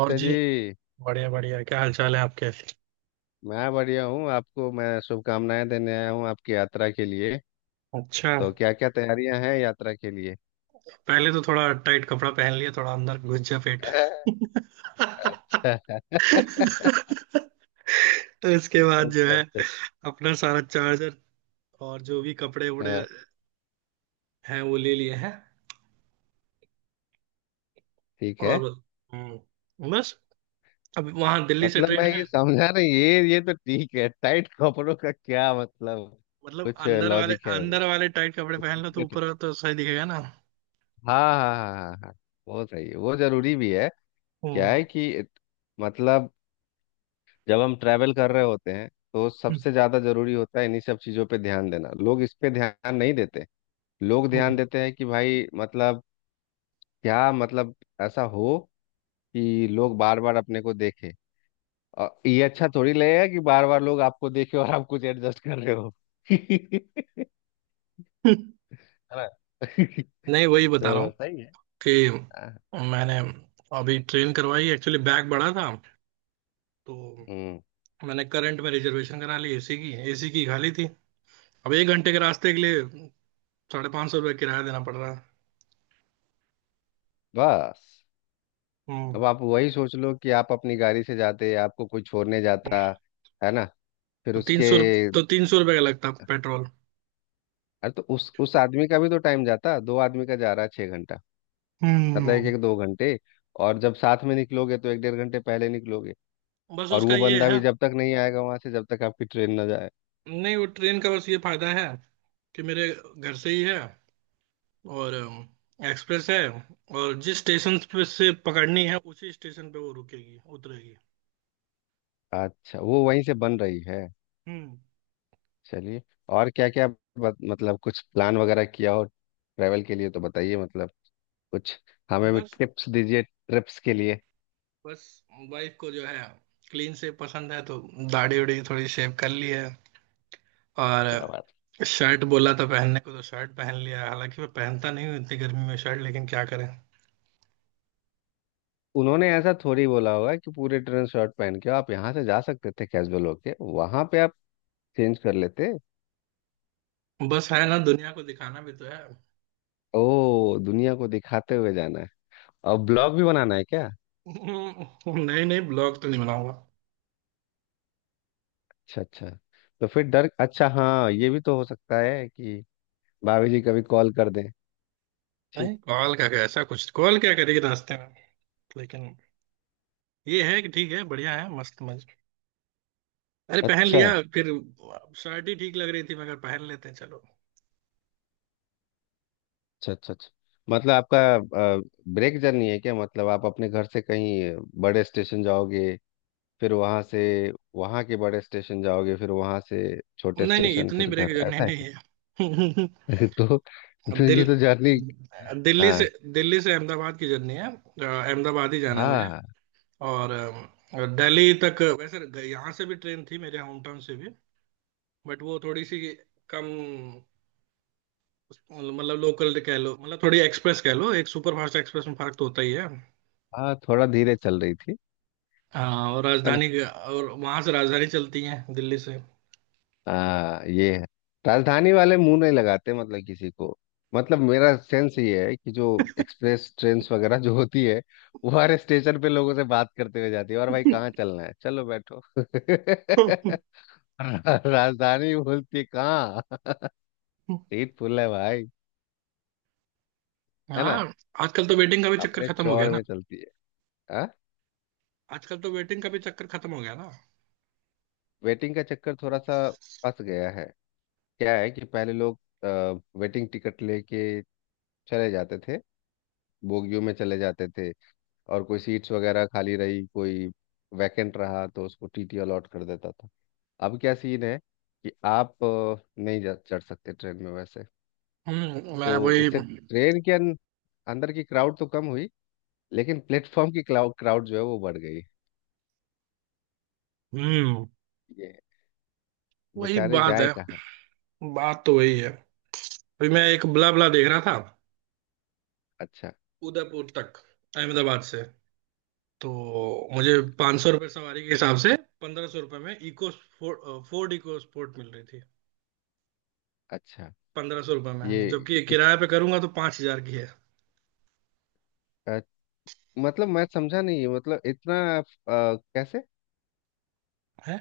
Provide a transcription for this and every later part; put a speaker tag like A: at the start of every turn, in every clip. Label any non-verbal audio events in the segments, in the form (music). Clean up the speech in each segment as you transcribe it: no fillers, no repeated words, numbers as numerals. A: और
B: जी।
A: जी। बढ़िया बढ़िया, क्या हाल चाल है आपके।
B: मैं बढ़िया हूँ। आपको मैं शुभकामनाएं देने आया हूँ आपकी यात्रा के लिए।
A: अच्छा।
B: तो क्या क्या तैयारियां हैं यात्रा के लिए?
A: पहले तो थोड़ा टाइट कपड़ा पहन लिया, थोड़ा अंदर घुस जा पेट।
B: (laughs) अच्छा।
A: (laughs) इसके बाद जो
B: अच्छा
A: है,
B: अच्छा।
A: अपना सारा चार्जर और जो भी कपड़े वपड़े
B: हाँ,
A: हैं वो ले लिए हैं।
B: ठीक है।
A: और बस। अब वहां दिल्ली से
B: मतलब
A: ट्रेन
B: मैं ये
A: है।
B: समझा नहीं, ये तो ठीक है, टाइट कपड़ों का क्या मतलब?
A: मतलब
B: कुछ
A: अंदर वाले
B: लॉजिक है वो?
A: अंदर वाले टाइट कपड़े पहन लो तो ऊपर तो सही दिखेगा ना।
B: हाँ हाँ हाँ हाँ हाँ हाँ। वो सही है, वो जरूरी भी है। क्या
A: हम्म।
B: है कि मतलब जब हम ट्रैवल कर रहे होते हैं तो
A: हम्म।
B: सबसे ज्यादा जरूरी होता है इन्हीं सब चीजों पे ध्यान देना, लोग इस पे ध्यान नहीं देते हैं। लोग ध्यान
A: हम्म।
B: देते हैं कि भाई मतलब, क्या मतलब ऐसा हो कि लोग बार बार अपने को देखे, और ये अच्छा थोड़ी लगेगा कि बार बार लोग आपको देखे और आप कुछ एडजस्ट कर रहे हो। (laughs) है
A: (laughs)
B: ना? (laughs) तो
A: नहीं, वही बता रहा हूँ
B: सही है।
A: कि
B: हाँ,
A: मैंने अभी ट्रेन करवाई, एक्चुअली बैग बड़ा था, तो
B: हम्म
A: मैंने करंट में रिजर्वेशन करा ली, एसी की खाली थी। अब 1 घंटे के रास्ते के लिए 550 रुपये किराया देना पड़ रहा है।
B: बस।
A: हम्म।
B: अब आप वही सोच लो कि आप अपनी गाड़ी से जाते, आपको कोई छोड़ने जाता है ना, फिर
A: तो तीन
B: उसके।
A: सौ तो 300 रुपये का लगता पेट्रोल।
B: अरे तो उस आदमी का भी तो टाइम जाता, दो आदमी का जा रहा है 6 घंटा। मतलब एक
A: हम्म।
B: एक दो घंटे, और जब साथ में निकलोगे तो एक डेढ़ घंटे पहले निकलोगे,
A: बस
B: और
A: उसका
B: वो
A: ये
B: बंदा
A: है।
B: भी जब तक नहीं आएगा वहां से, जब तक आपकी ट्रेन ना जाए।
A: नहीं वो ट्रेन का बस ये फायदा है कि मेरे घर से ही है, और एक्सप्रेस है, और जिस स्टेशन पे से पकड़नी है उसी स्टेशन पे वो रुकेगी उतरेगी।
B: अच्छा, वो वहीं से बन रही है?
A: हम्म।
B: चलिए। और क्या क्या? मतलब कुछ प्लान वगैरह किया हो ट्रैवल के लिए तो बताइए, मतलब कुछ हमें भी
A: बस,
B: टिप्स दीजिए ट्रिप्स के लिए।
A: बस, वाइफ को जो है क्लीन से पसंद है तो दाढ़ी उड़ी थोड़ी शेव कर ली है। और
B: क्या बात।
A: शर्ट बोला था पहनने को तो शर्ट पहन लिया है। हालांकि मैं पहनता नहीं हूँ इतनी गर्मी में शर्ट, लेकिन क्या करें।
B: उन्होंने ऐसा थोड़ी बोला होगा कि पूरे ट्रेन शर्ट पहन के आप यहाँ से जा सकते थे, कैजुअल होके वहां पे आप चेंज कर लेते।
A: बस है ना, दुनिया को दिखाना भी तो है।
B: ओ, दुनिया को दिखाते हुए जाना है। और ब्लॉग भी बनाना है क्या?
A: (laughs) नहीं, नहीं, ब्लॉग तो नहीं बनाऊंगा।
B: अच्छा अच्छा। तो फिर डर, अच्छा, हाँ ये भी तो हो सकता है कि भाभी जी कभी कॉल कर दें। ठीक।
A: नहीं, कॉल का क्या, ऐसा कुछ, कॉल क्या करेगी रास्ते में। लेकिन ये है कि ठीक है, बढ़िया है, मस्त मज। अरे पहन
B: अच्छा
A: लिया फिर। शर्ट ही ठीक लग रही थी मगर पहन लेते हैं चलो।
B: अच्छा अच्छा अच्छा। मतलब आपका ब्रेक जर्नी है क्या? मतलब आप अपने घर से कहीं बड़े स्टेशन जाओगे, फिर वहां से वहां के बड़े स्टेशन जाओगे, फिर वहां से छोटे
A: नहीं, नहीं,
B: स्टेशन,
A: इतनी
B: फिर घर,
A: ब्रेक जर्नी
B: ऐसा
A: नहीं
B: है
A: है। (laughs)
B: क्या? (laughs) तो,
A: अब
B: तो ये तो जर्नी।
A: दिल्ली से
B: हाँ
A: दिल्ली से अहमदाबाद की जर्नी है, अहमदाबाद ही जाना है मुझे।
B: हाँ
A: और दिल्ली तक वैसे यहाँ से भी ट्रेन थी, मेरे होम टाउन से भी, बट वो थोड़ी सी कम, मतलब लोकल कह लो, मतलब थोड़ी एक्सप्रेस कह लो, एक सुपरफास्ट एक्सप्रेस में फर्क तो होता ही है।
B: हाँ, थोड़ा धीरे चल रही थी,
A: हाँ, और
B: है ना?
A: राजधानी, और वहां से राजधानी चलती है दिल्ली से।
B: हाँ, ये है। राजधानी वाले मुंह नहीं लगाते मतलब किसी को। मतलब मेरा सेंस ये है कि जो एक्सप्रेस ट्रेन वगैरह जो होती है, वो हर स्टेशन पे लोगों से बात करते हुए जाती है, और भाई कहाँ चलना है, चलो बैठो। (laughs) राजधानी बोलती है, कहाँ, सीट फुल है भाई, है ना?
A: हाँ। आजकल तो वेटिंग का भी चक्कर
B: अपने
A: खत्म हो गया
B: चौड़
A: ना।
B: में चलती है। हाँ।
A: आजकल तो वेटिंग का भी चक्कर खत्म हो गया ना।
B: वेटिंग का चक्कर थोड़ा सा फंस गया है। क्या है कि पहले लोग वेटिंग टिकट लेके चले जाते थे, बोगियों में चले जाते थे, और कोई सीट्स वगैरह खाली रही, कोई वैकेंट रहा तो उसको टीटी अलॉट कर देता था। अब क्या सीन है कि आप नहीं जा चढ़ सकते ट्रेन में वैसे।
A: हम्म।
B: तो
A: मैं वही।
B: इससे ट्रेन के अंदर की क्राउड तो कम हुई, लेकिन प्लेटफॉर्म की क्राउड क्राउड जो है वो बढ़ गई।
A: हम्म
B: ये
A: वही
B: बेचारे
A: बात
B: जाए
A: है।
B: कहाँ?
A: बात तो वही है। अभी मैं एक ब्ला ब्ला देख रहा था,
B: अच्छा
A: उदयपुर तक, अहमदाबाद से। तो मुझे 500 सौ रुपये सवारी के हिसाब से 1500 रुपये में EcoSport, Ford EcoSport मिल रही थी,
B: अच्छा।
A: पंद्रह सौ रुपये में,
B: ये
A: जबकि
B: किस
A: किराए पे करूंगा तो 5000 की है।
B: अ, मतलब मैं समझा नहीं, मतलब इतना कैसे?
A: हैं।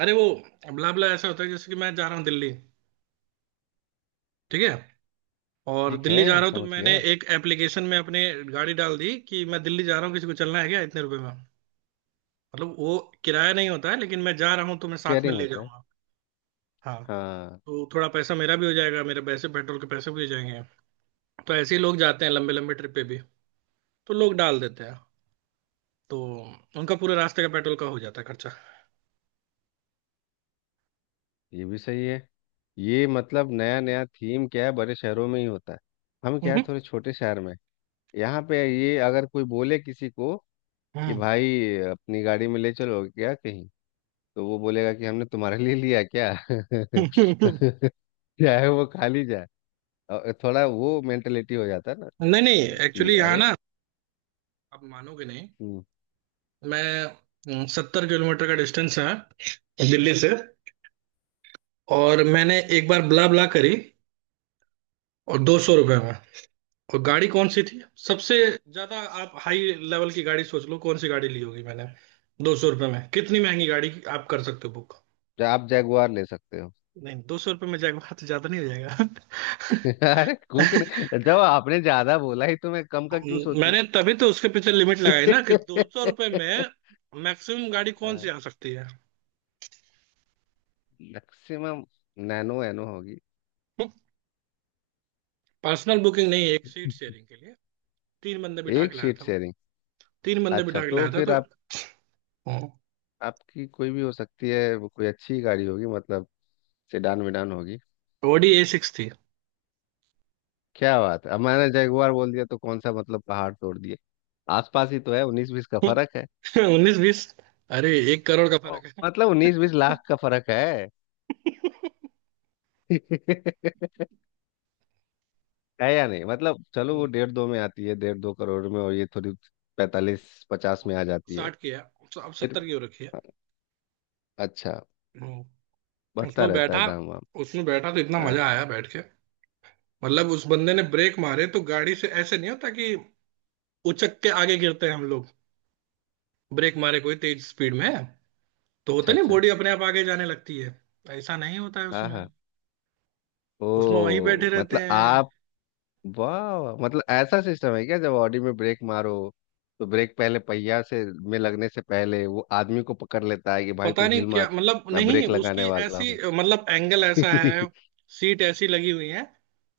A: अरे वो ब्ला ब्ला ऐसा होता है जैसे कि मैं जा रहा हूँ दिल्ली, ठीक है, और
B: ठीक
A: दिल्ली जा
B: है,
A: रहा हूँ तो
B: समझ
A: मैंने
B: गया।
A: एक एप्लीकेशन में अपनी गाड़ी डाल दी कि मैं दिल्ली जा रहा हूँ, किसी को चलना है क्या इतने रुपए में। मतलब वो किराया नहीं होता है लेकिन मैं जा रहा हूँ तो मैं साथ में
B: शेयरिंग
A: ले
B: होता है।
A: जाऊंगा। हाँ,
B: हाँ।
A: तो थोड़ा पैसा मेरा भी हो जाएगा, मेरे पैसे पेट्रोल के पैसे भी हो जाएंगे। तो ऐसे ही लोग जाते हैं लंबे लंबे ट्रिप पे भी, तो लोग डाल देते हैं, तो उनका पूरे रास्ते का पेट्रोल का हो जाता है खर्चा।
B: ये भी सही है। ये मतलब नया नया थीम क्या है, बड़े शहरों में ही होता है। हम क्या है,
A: हम्म।
B: थोड़े छोटे शहर में हैं। यहाँ पे ये अगर कोई बोले किसी को कि
A: हम्म।
B: भाई अपनी गाड़ी में ले चलो क्या कहीं, तो वो बोलेगा कि हमने तुम्हारे लिए लिया क्या?
A: (laughs)
B: (laughs) चाहे वो खाली जाए, और थोड़ा वो मेंटेलिटी हो जाता है ना
A: नहीं, नहीं,
B: कि
A: एक्चुअली यहाँ
B: अरे।
A: ना, आप मानोगे नहीं।
B: हम्म।
A: मैं 70 किलोमीटर का डिस्टेंस है दिल्ली से। और मैंने एक बार ब्ला ब्ला करी और 200 रुपये में। और गाड़ी कौन सी थी, सबसे ज्यादा आप हाई लेवल की गाड़ी सोच लो कौन सी गाड़ी ली होगी मैंने दो सौ रुपये में, कितनी महंगी गाड़ी आप कर सकते हो बुक।
B: आप जैगुआर ले सकते हो।
A: नहीं दो सौ रुपये में जाएगा बात, ज्यादा नहीं हो जाएगा। (laughs)
B: (laughs) अरे कुछ नहीं, जब आपने ज्यादा बोला ही तो मैं कम का क्यों सोचूं।
A: मैंने तभी तो उसके पीछे लिमिट लगाई ना कि दो सौ रुपये में
B: (laughs)
A: मैक्सिमम गाड़ी कौन सी आ सकती है।
B: मैक्सिमम नैनो एनो होगी।
A: पर्सनल बुकिंग नहीं है, एक सीट शेयरिंग के लिए तीन बंदे बिठा
B: एक
A: के लाया
B: शीट
A: था वो।
B: शेयरिंग।
A: तीन बंदे
B: अच्छा
A: बिठा के
B: तो
A: लाया था
B: फिर
A: तो
B: आप, आपकी कोई भी हो सकती है, वो कोई अच्छी गाड़ी होगी, मतलब सेडान वेडान होगी।
A: ओडी ए सिक्स थी।
B: क्या बात है, अब मैंने जगुआर बोल दिया तो कौन सा मतलब पहाड़ तोड़ दिए? आसपास ही तो है, उन्नीस बीस का
A: (laughs)
B: फर्क है।
A: उन्नीस बीस, अरे 1 करोड़ का फर्क है।
B: मतलब उन्नीस बीस लाख का फर्क है।
A: (laughs)
B: (laughs) है या नहीं? मतलब चलो, वो
A: हम्म,
B: डेढ़ दो में आती है, डेढ़ दो करोड़ में, और ये थोड़ी पैंतालीस पचास में आ जाती है।
A: साठ की है, अब
B: फिर।
A: सत्तर की हो रखी है।
B: अच्छा,
A: हम्म,
B: बढ़ता
A: उसमें
B: रहता है
A: बैठा,
B: दाम वाम।
A: उसमें बैठा तो इतना
B: हाँ।
A: मजा आया बैठ के। मतलब उस बंदे ने ब्रेक मारे तो गाड़ी से ऐसे नहीं होता कि उचक के आगे गिरते हैं हम लोग। ब्रेक मारे कोई तेज स्पीड में तो होता
B: अच्छा
A: नहीं,
B: अच्छा।
A: बॉडी अपने आप आगे जाने लगती है। ऐसा नहीं होता है
B: हाँ
A: उसमें,
B: हाँ,
A: उसमें वहीं
B: ओ।
A: बैठे रहते
B: मतलब
A: हैं।
B: आप, वाह, मतलब ऐसा सिस्टम है क्या, जब ऑडी में ब्रेक मारो तो ब्रेक पहले पहिया से में लगने से पहले वो आदमी को पकड़ लेता है कि भाई
A: पता
B: तू
A: नहीं
B: हिल
A: क्या,
B: मत,
A: मतलब
B: मैं
A: नहीं
B: ब्रेक लगाने
A: उसकी
B: वाला
A: ऐसी,
B: हूँ।
A: मतलब एंगल
B: (laughs)
A: ऐसा है, सीट ऐसी लगी हुई है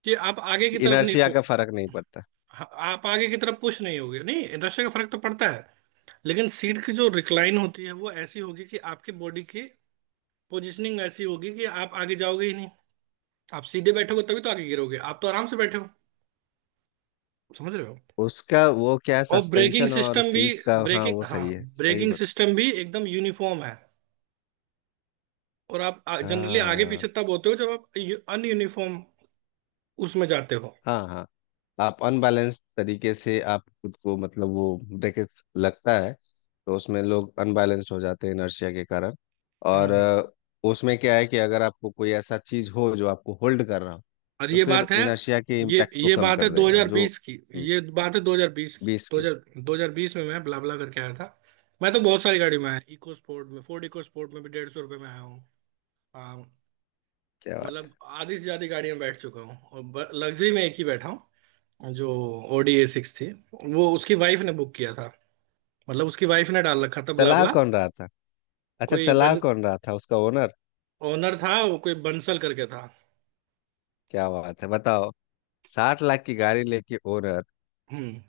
A: कि आप आगे की तरफ नहीं
B: इनर्शिया
A: फो
B: का फर्क नहीं पड़ता।
A: हाँ, आप आगे की तरफ पुश नहीं होगे, नहीं नशे का फर्क तो पड़ता है लेकिन सीट की जो रिक्लाइन होती है वो ऐसी होगी कि आपकी बॉडी की पोजिशनिंग ऐसी होगी कि आप आगे जाओगे ही नहीं। आप सीधे बैठोगे तभी तो आगे गिरोगे, आप तो आराम से बैठे हो, समझ रहे हो।
B: उसका वो क्या है,
A: और ब्रेकिंग
B: सस्पेंशन और
A: सिस्टम भी,
B: सीट्स का, हाँ
A: ब्रेकिंग,
B: वो
A: हाँ,
B: सही है, सही
A: ब्रेकिंग
B: बता।
A: सिस्टम भी एकदम यूनिफॉर्म है। और आप जनरली आगे पीछे
B: हाँ
A: तब होते हो जब आप अनयूनिफॉर्म उसमें जाते हो।
B: हाँ हाँ, आप अनबैलेंस तरीके से आप खुद को, मतलब वो ब्रेक लगता है तो उसमें लोग अनबैलेंस हो जाते हैं इनर्शिया के कारण। और
A: हम्म।
B: उसमें क्या है कि अगर आपको कोई ऐसा चीज हो जो आपको होल्ड कर रहा हो
A: और
B: तो
A: ये
B: फिर
A: बात है,
B: इनर्शिया के
A: ये
B: इम्पैक्ट को
A: ये
B: कम
A: बात है
B: कर देगा जो।
A: 2020 की। ये बात है 2020 की,
B: बीस की।
A: 2000 2020 में मैं ब्ला ब्ला करके आया था। मैं तो बहुत सारी गाड़ी में आया, इको स्पोर्ट में, फोर्ड इको स्पोर्ट में भी 150 रुपये में आया हूँ। हाँ,
B: क्या बात
A: मतलब
B: है।
A: आधी से ज्यादा गाड़ी में बैठ चुका हूँ और लग्जरी में एक ही बैठा हूँ, जो ओडीए सिक्स थी। वो उसकी वाइफ ने बुक किया था, मतलब उसकी वाइफ ने डाल रखा था, बुला
B: चला
A: बुला।
B: कौन रहा था? अच्छा,
A: कोई
B: चला
A: बन
B: कौन रहा था, उसका ओनर?
A: ओनर था वो, कोई बंसल करके था।
B: क्या बात है, बताओ। 60 लाख की गाड़ी लेके ओनर
A: हम्म।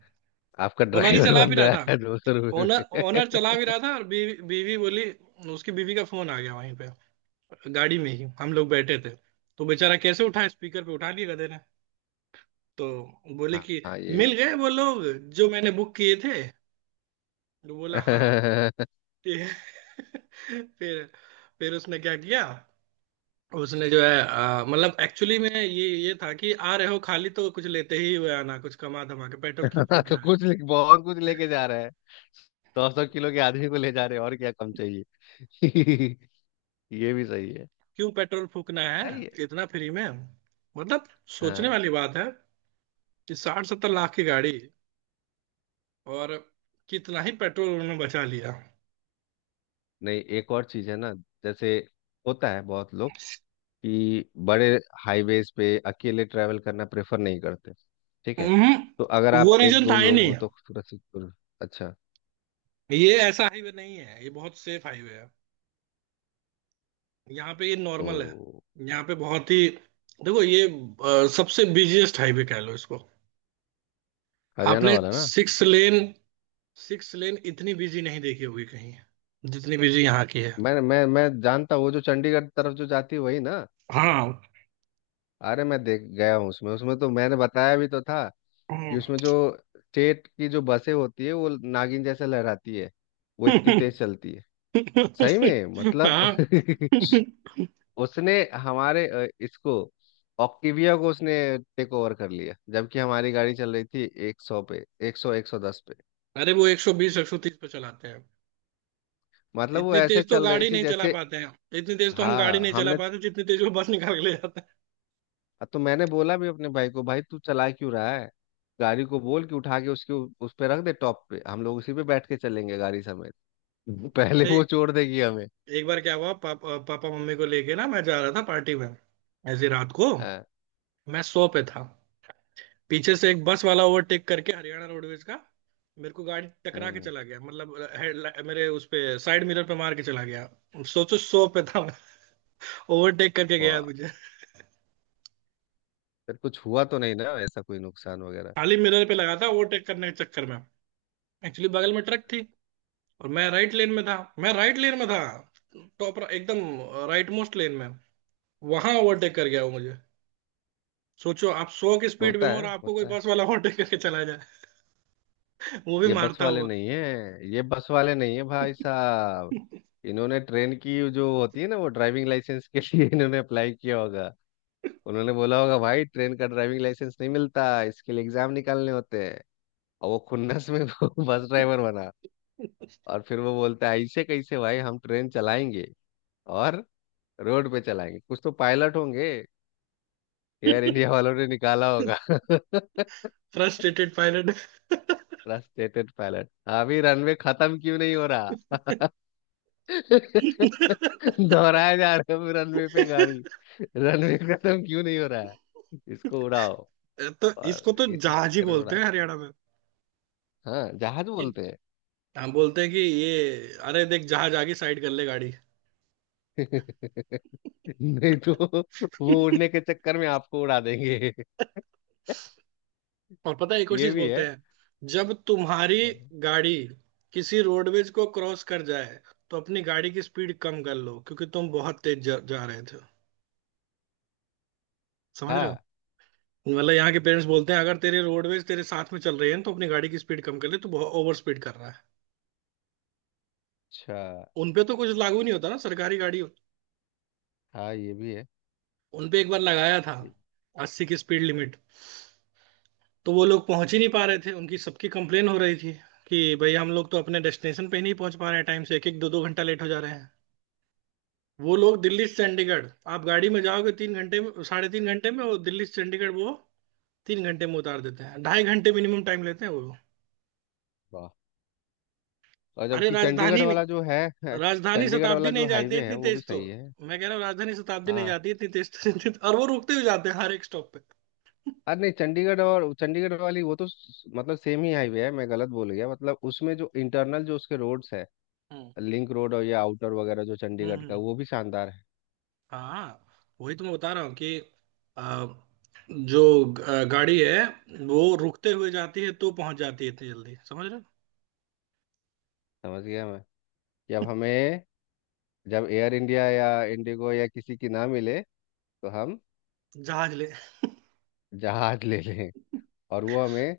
B: आपका
A: ओनर ही
B: ड्राइवर
A: चला भी
B: बन
A: रहा
B: रहा
A: था,
B: है 200 रुपये
A: ओनर ओनर
B: में।
A: चला भी रहा था, और बीवी बीवी बोली, उसकी बीवी का फोन आ गया वहीं पे, गाड़ी में ही हम लोग बैठे थे। तो बेचारा कैसे उठा, स्पीकर पे उठा लिया गधे ने। तो
B: (laughs)
A: बोले
B: हाँ
A: कि
B: हाँ, ये
A: मिल गए वो लोग जो मैंने बुक किए थे, तो बोला हाँ।
B: भी। (laughs)
A: फिर (laughs) फिर फिर उसने क्या किया। उसने जो है मतलब एक्चुअली में ये था कि आ रहे हो खाली तो कुछ लेते ही हुए आना, कुछ कमा धमा के, पेट्रोल क्यों
B: (laughs)
A: फूकना है।
B: बहुत कुछ लेके जा रहा है, सौ सौ किलो के आदमी को ले जा रहे हैं, और क्या कम चाहिए। (laughs) ये भी सही है।
A: क्यों पेट्रोल फूकना है
B: सही है।
A: इतना फ्री में। मतलब सोचने
B: हाँ।
A: वाली बात है कि साठ सत्तर लाख की गाड़ी, और कितना ही पेट्रोल उन्होंने बचा लिया।
B: नहीं एक और चीज है ना, जैसे होता है बहुत लोग कि बड़े हाईवेज पे अकेले ट्रैवल करना प्रेफर नहीं करते, ठीक है?
A: हम्म,
B: तो अगर
A: वो
B: आप एक
A: रीजन
B: दो
A: था ही
B: लोग
A: नहीं।
B: हो तो सूरत। अच्छा।
A: ये ऐसा हाईवे नहीं है, ये बहुत सेफ हाईवे है, यहाँ पे ये नॉर्मल है,
B: ओ,
A: यहाँ पे बहुत ही, देखो ये सबसे बिजिएस्ट हाईवे कह लो इसको
B: हरियाणा
A: आपने।
B: वाला ना?
A: सिक्स लेन, सिक्स लेन इतनी बिजी नहीं देखी होगी कहीं जितनी बिजी यहाँ की है।
B: मैं जानता हूँ, वो जो चंडीगढ़ तरफ जो जाती है वही ना?
A: हाँ।
B: अरे मैं देख गया हूँ उसमें, तो मैंने बताया भी तो था कि उसमें जो
A: (laughs)
B: स्टेट की जो बसें होती है वो नागिन जैसे लहराती है, वो इतनी तेज चलती है, सही में, मतलब।
A: हाँ।
B: (laughs)
A: (laughs)
B: उसने हमारे इसको, ऑक्टिविया को उसने टेक ओवर कर लिया, जबकि हमारी गाड़ी चल रही थी एक सौ पे, एक सौ, एक सौ दस पे।
A: अरे वो 120, 130 पे चलाते हैं,
B: मतलब वो
A: इतनी
B: ऐसे
A: तेज तो
B: चल रही
A: गाड़ी
B: थी
A: नहीं चला
B: जैसे।
A: पाते हैं, इतनी तेज तो हम गाड़ी
B: हाँ,
A: नहीं चला
B: हमने,
A: पाते जितनी तेज वो बस निकाल के ले जाते हैं।
B: तो मैंने बोला भी अपने भाई को, भाई तू चला क्यों रहा है गाड़ी को, बोल कि उठा के उसके उस पे रख दे टॉप पे, हम लोग उसी पे बैठ के चलेंगे गाड़ी समेत। (laughs) पहले
A: अरे
B: वो छोड़ देगी हमें।
A: एक बार क्या हुआ, पापा पापा मम्मी को लेके ना मैं जा रहा था पार्टी में, ऐसी रात को। मैं सौ पे था, पीछे से एक बस वाला ओवरटेक करके, हरियाणा रोडवेज का, मेरे को गाड़ी टकरा के
B: हम्म।
A: चला गया, मतलब हेड मेरे उस पे, साइड मिरर पे मार के चला गया। सोचो सौ पे था, ओवरटेक करके
B: वाह,
A: गया मुझे।
B: फिर कुछ हुआ तो नहीं ना, ऐसा कोई नुकसान वगैरह?
A: खाली मिरर पे लगा था ओवरटेक करने के चक्कर में, एक्चुअली बगल में ट्रक थी और मैं राइट लेन में था, टॉप एकदम राइट मोस्ट लेन में, वहां ओवरटेक कर गया वो मुझे। सोचो आप सौ की स्पीड में
B: होता
A: हो और
B: है,
A: आपको कोई
B: होता है।
A: बस वाला ओवरटेक करके चला जाए, वो भी
B: ये बस
A: मारता
B: वाले
A: हुआ।
B: नहीं है, ये बस वाले नहीं है भाई साहब।
A: (laughs)
B: इन्होंने ट्रेन की जो होती है ना वो ड्राइविंग लाइसेंस के लिए (laughs) इन्होंने अप्लाई किया होगा। उन्होंने बोला होगा भाई ट्रेन का ड्राइविंग लाइसेंस नहीं मिलता, इसके लिए एग्जाम निकालने होते हैं। और वो खुन्नस में (laughs) वो बस ड्राइवर बना। और फिर वो बोलता है ऐसे कैसे भाई, हम ट्रेन चलाएंगे, और रोड पे चलाएंगे, कुछ तो पायलट होंगे, एयर इंडिया वालों ने निकाला होगा। (laughs)
A: फ्रस्ट्रेटेड
B: फ्रस्ट्रेटेड पायलट, अभी रनवे खत्म क्यों नहीं हो रहा?
A: पायलट।
B: (laughs)
A: (laughs)
B: दोहराया जा रहा है रनवे पे गाड़ी, रनवे खत्म क्यों नहीं हो रहा है, इसको उड़ाओ।
A: तो इसको
B: और
A: तो
B: इसी
A: जहाज ही
B: चक्कर में
A: बोलते
B: उड़ाते।
A: हैं हरियाणा में।
B: हाँ, जहाज
A: ये
B: बोलते हैं।
A: हम बोलते हैं कि ये, अरे देख जहाज, आगे साइड कर ले गाड़ी।
B: (laughs) नहीं तो वो उड़ने के चक्कर में आपको उड़ा देंगे। (laughs)
A: और पता है एक और
B: ये
A: चीज
B: भी है।
A: बोलते हैं, जब तुम्हारी गाड़ी किसी रोडवेज को क्रॉस कर जाए तो अपनी गाड़ी की स्पीड कम कर लो क्योंकि तुम बहुत तेज जा रहे थे, समझ रहे हो।
B: हाँ
A: मतलब यहाँ के पेरेंट्स बोलते हैं अगर तेरे रोडवेज तेरे साथ में चल रही है तो अपनी गाड़ी की स्पीड कम कर ले तो बहुत ओवर स्पीड कर रहा है।
B: अच्छा,
A: उनपे तो कुछ लागू नहीं होता ना सरकारी गाड़ी।
B: हाँ ये भी है।
A: उनपे एक बार लगाया था 80 की स्पीड लिमिट, तो वो लोग पहुंच ही नहीं पा रहे थे, उनकी सबकी कंप्लेन हो रही थी कि भाई हम लोग तो अपने डेस्टिनेशन पे ही नहीं पहुंच पा रहे हैं टाइम से, एक एक दो दो घंटा लेट हो जा रहे हैं। वो लोग दिल्ली से चंडीगढ़, आप गाड़ी में जाओगे 3 घंटे में, 3.5 घंटे में, वो दिल्ली से चंडीगढ़ वो तीन घंटे में उतार देते हैं, 2.5 घंटे मिनिमम टाइम लेते हैं वो लोग।
B: वाह, और
A: अरे
B: जबकि चंडीगढ़
A: राजधानी
B: वाला
A: नहीं,
B: जो है। (laughs)
A: राजधानी
B: चंडीगढ़
A: शताब्दी
B: वाला जो
A: नहीं जाती है
B: हाईवे है
A: इतनी
B: वो भी
A: तेज तो।
B: सही है।
A: मैं कह रहा हूँ राजधानी शताब्दी नहीं
B: हाँ।
A: जाती है इतनी तेज तो। (laughs) और वो रुकते हुए जाते हैं हर एक स्टॉप पे।
B: अरे नहीं, चंडीगढ़ और चंडीगढ़ वाली वो तो मतलब सेम ही हाईवे है, मैं गलत बोल गया, मतलब उसमें जो इंटरनल, जो उसके रोड्स है,
A: हम्म।
B: लिंक रोड और या आउटर वगैरह जो चंडीगढ़ का,
A: हम्म।
B: वो भी शानदार है।
A: हाँ। वही तो मैं बता रहा हूँ कि आ, जो गाड़ी है वो रुकते हुए जाती है तो पहुंच जाती है इतनी जल्दी, समझ रहे हो?
B: समझ गया मैं। जब हमें, जब एयर इंडिया या इंडिगो या किसी की ना मिले तो हम
A: (laughs) जहाज ले।
B: जहाज ले लें, और वो
A: (laughs)
B: हमें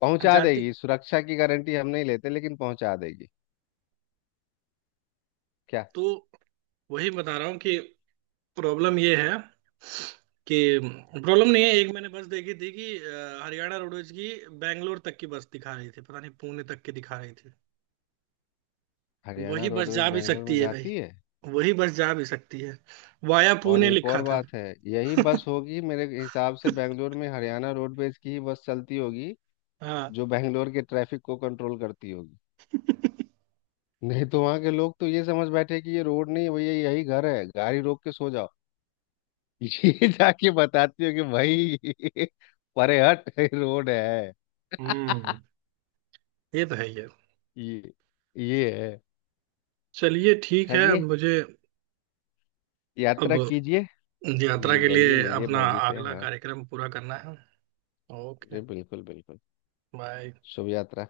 B: पहुंचा
A: जाती।
B: देगी, सुरक्षा की गारंटी हम नहीं लेते लेकिन पहुंचा देगी। क्या?
A: तो वही बता रहा हूँ कि प्रॉब्लम ये है कि, प्रॉब्लम नहीं है, एक मैंने बस देखी थी कि हरियाणा रोडवेज की बैंगलोर तक की बस दिखा रही थी, पता नहीं पुणे तक की दिखा रही थी।
B: हरियाणा
A: वही बस
B: रोडवेज
A: जा भी
B: बेंगलोर में
A: सकती है भाई,
B: जाती है?
A: वही बस जा भी सकती है, वाया
B: और
A: पुणे
B: एक
A: लिखा
B: और
A: था।
B: बात है, यही बस
A: (laughs)
B: होगी मेरे हिसाब से, बेंगलोर में हरियाणा रोडवेज की ही बस चलती होगी
A: हाँ।
B: जो बैंगलोर के ट्रैफिक को कंट्रोल करती होगी।
A: (laughs)
B: नहीं तो वहां के लोग तो ये समझ बैठे कि ये रोड नहीं है भैया, यही घर है, गाड़ी रोक के सो जाओ। (laughs) ये जाके बताती हो कि भाई (laughs) परे हट, रोड है।
A: हम्म।
B: (laughs)
A: ये तो है ये।
B: ये ये है।
A: चलिए ठीक है,
B: चलिए,
A: मुझे अब
B: यात्रा कीजिए।
A: यात्रा के
B: जाइए,
A: लिए
B: मिलिए
A: अपना
B: भाजी से।
A: अगला
B: हाँ
A: कार्यक्रम पूरा करना है। ओके।
B: जी, बिल्कुल बिल्कुल।
A: बाय।
B: शुभ यात्रा।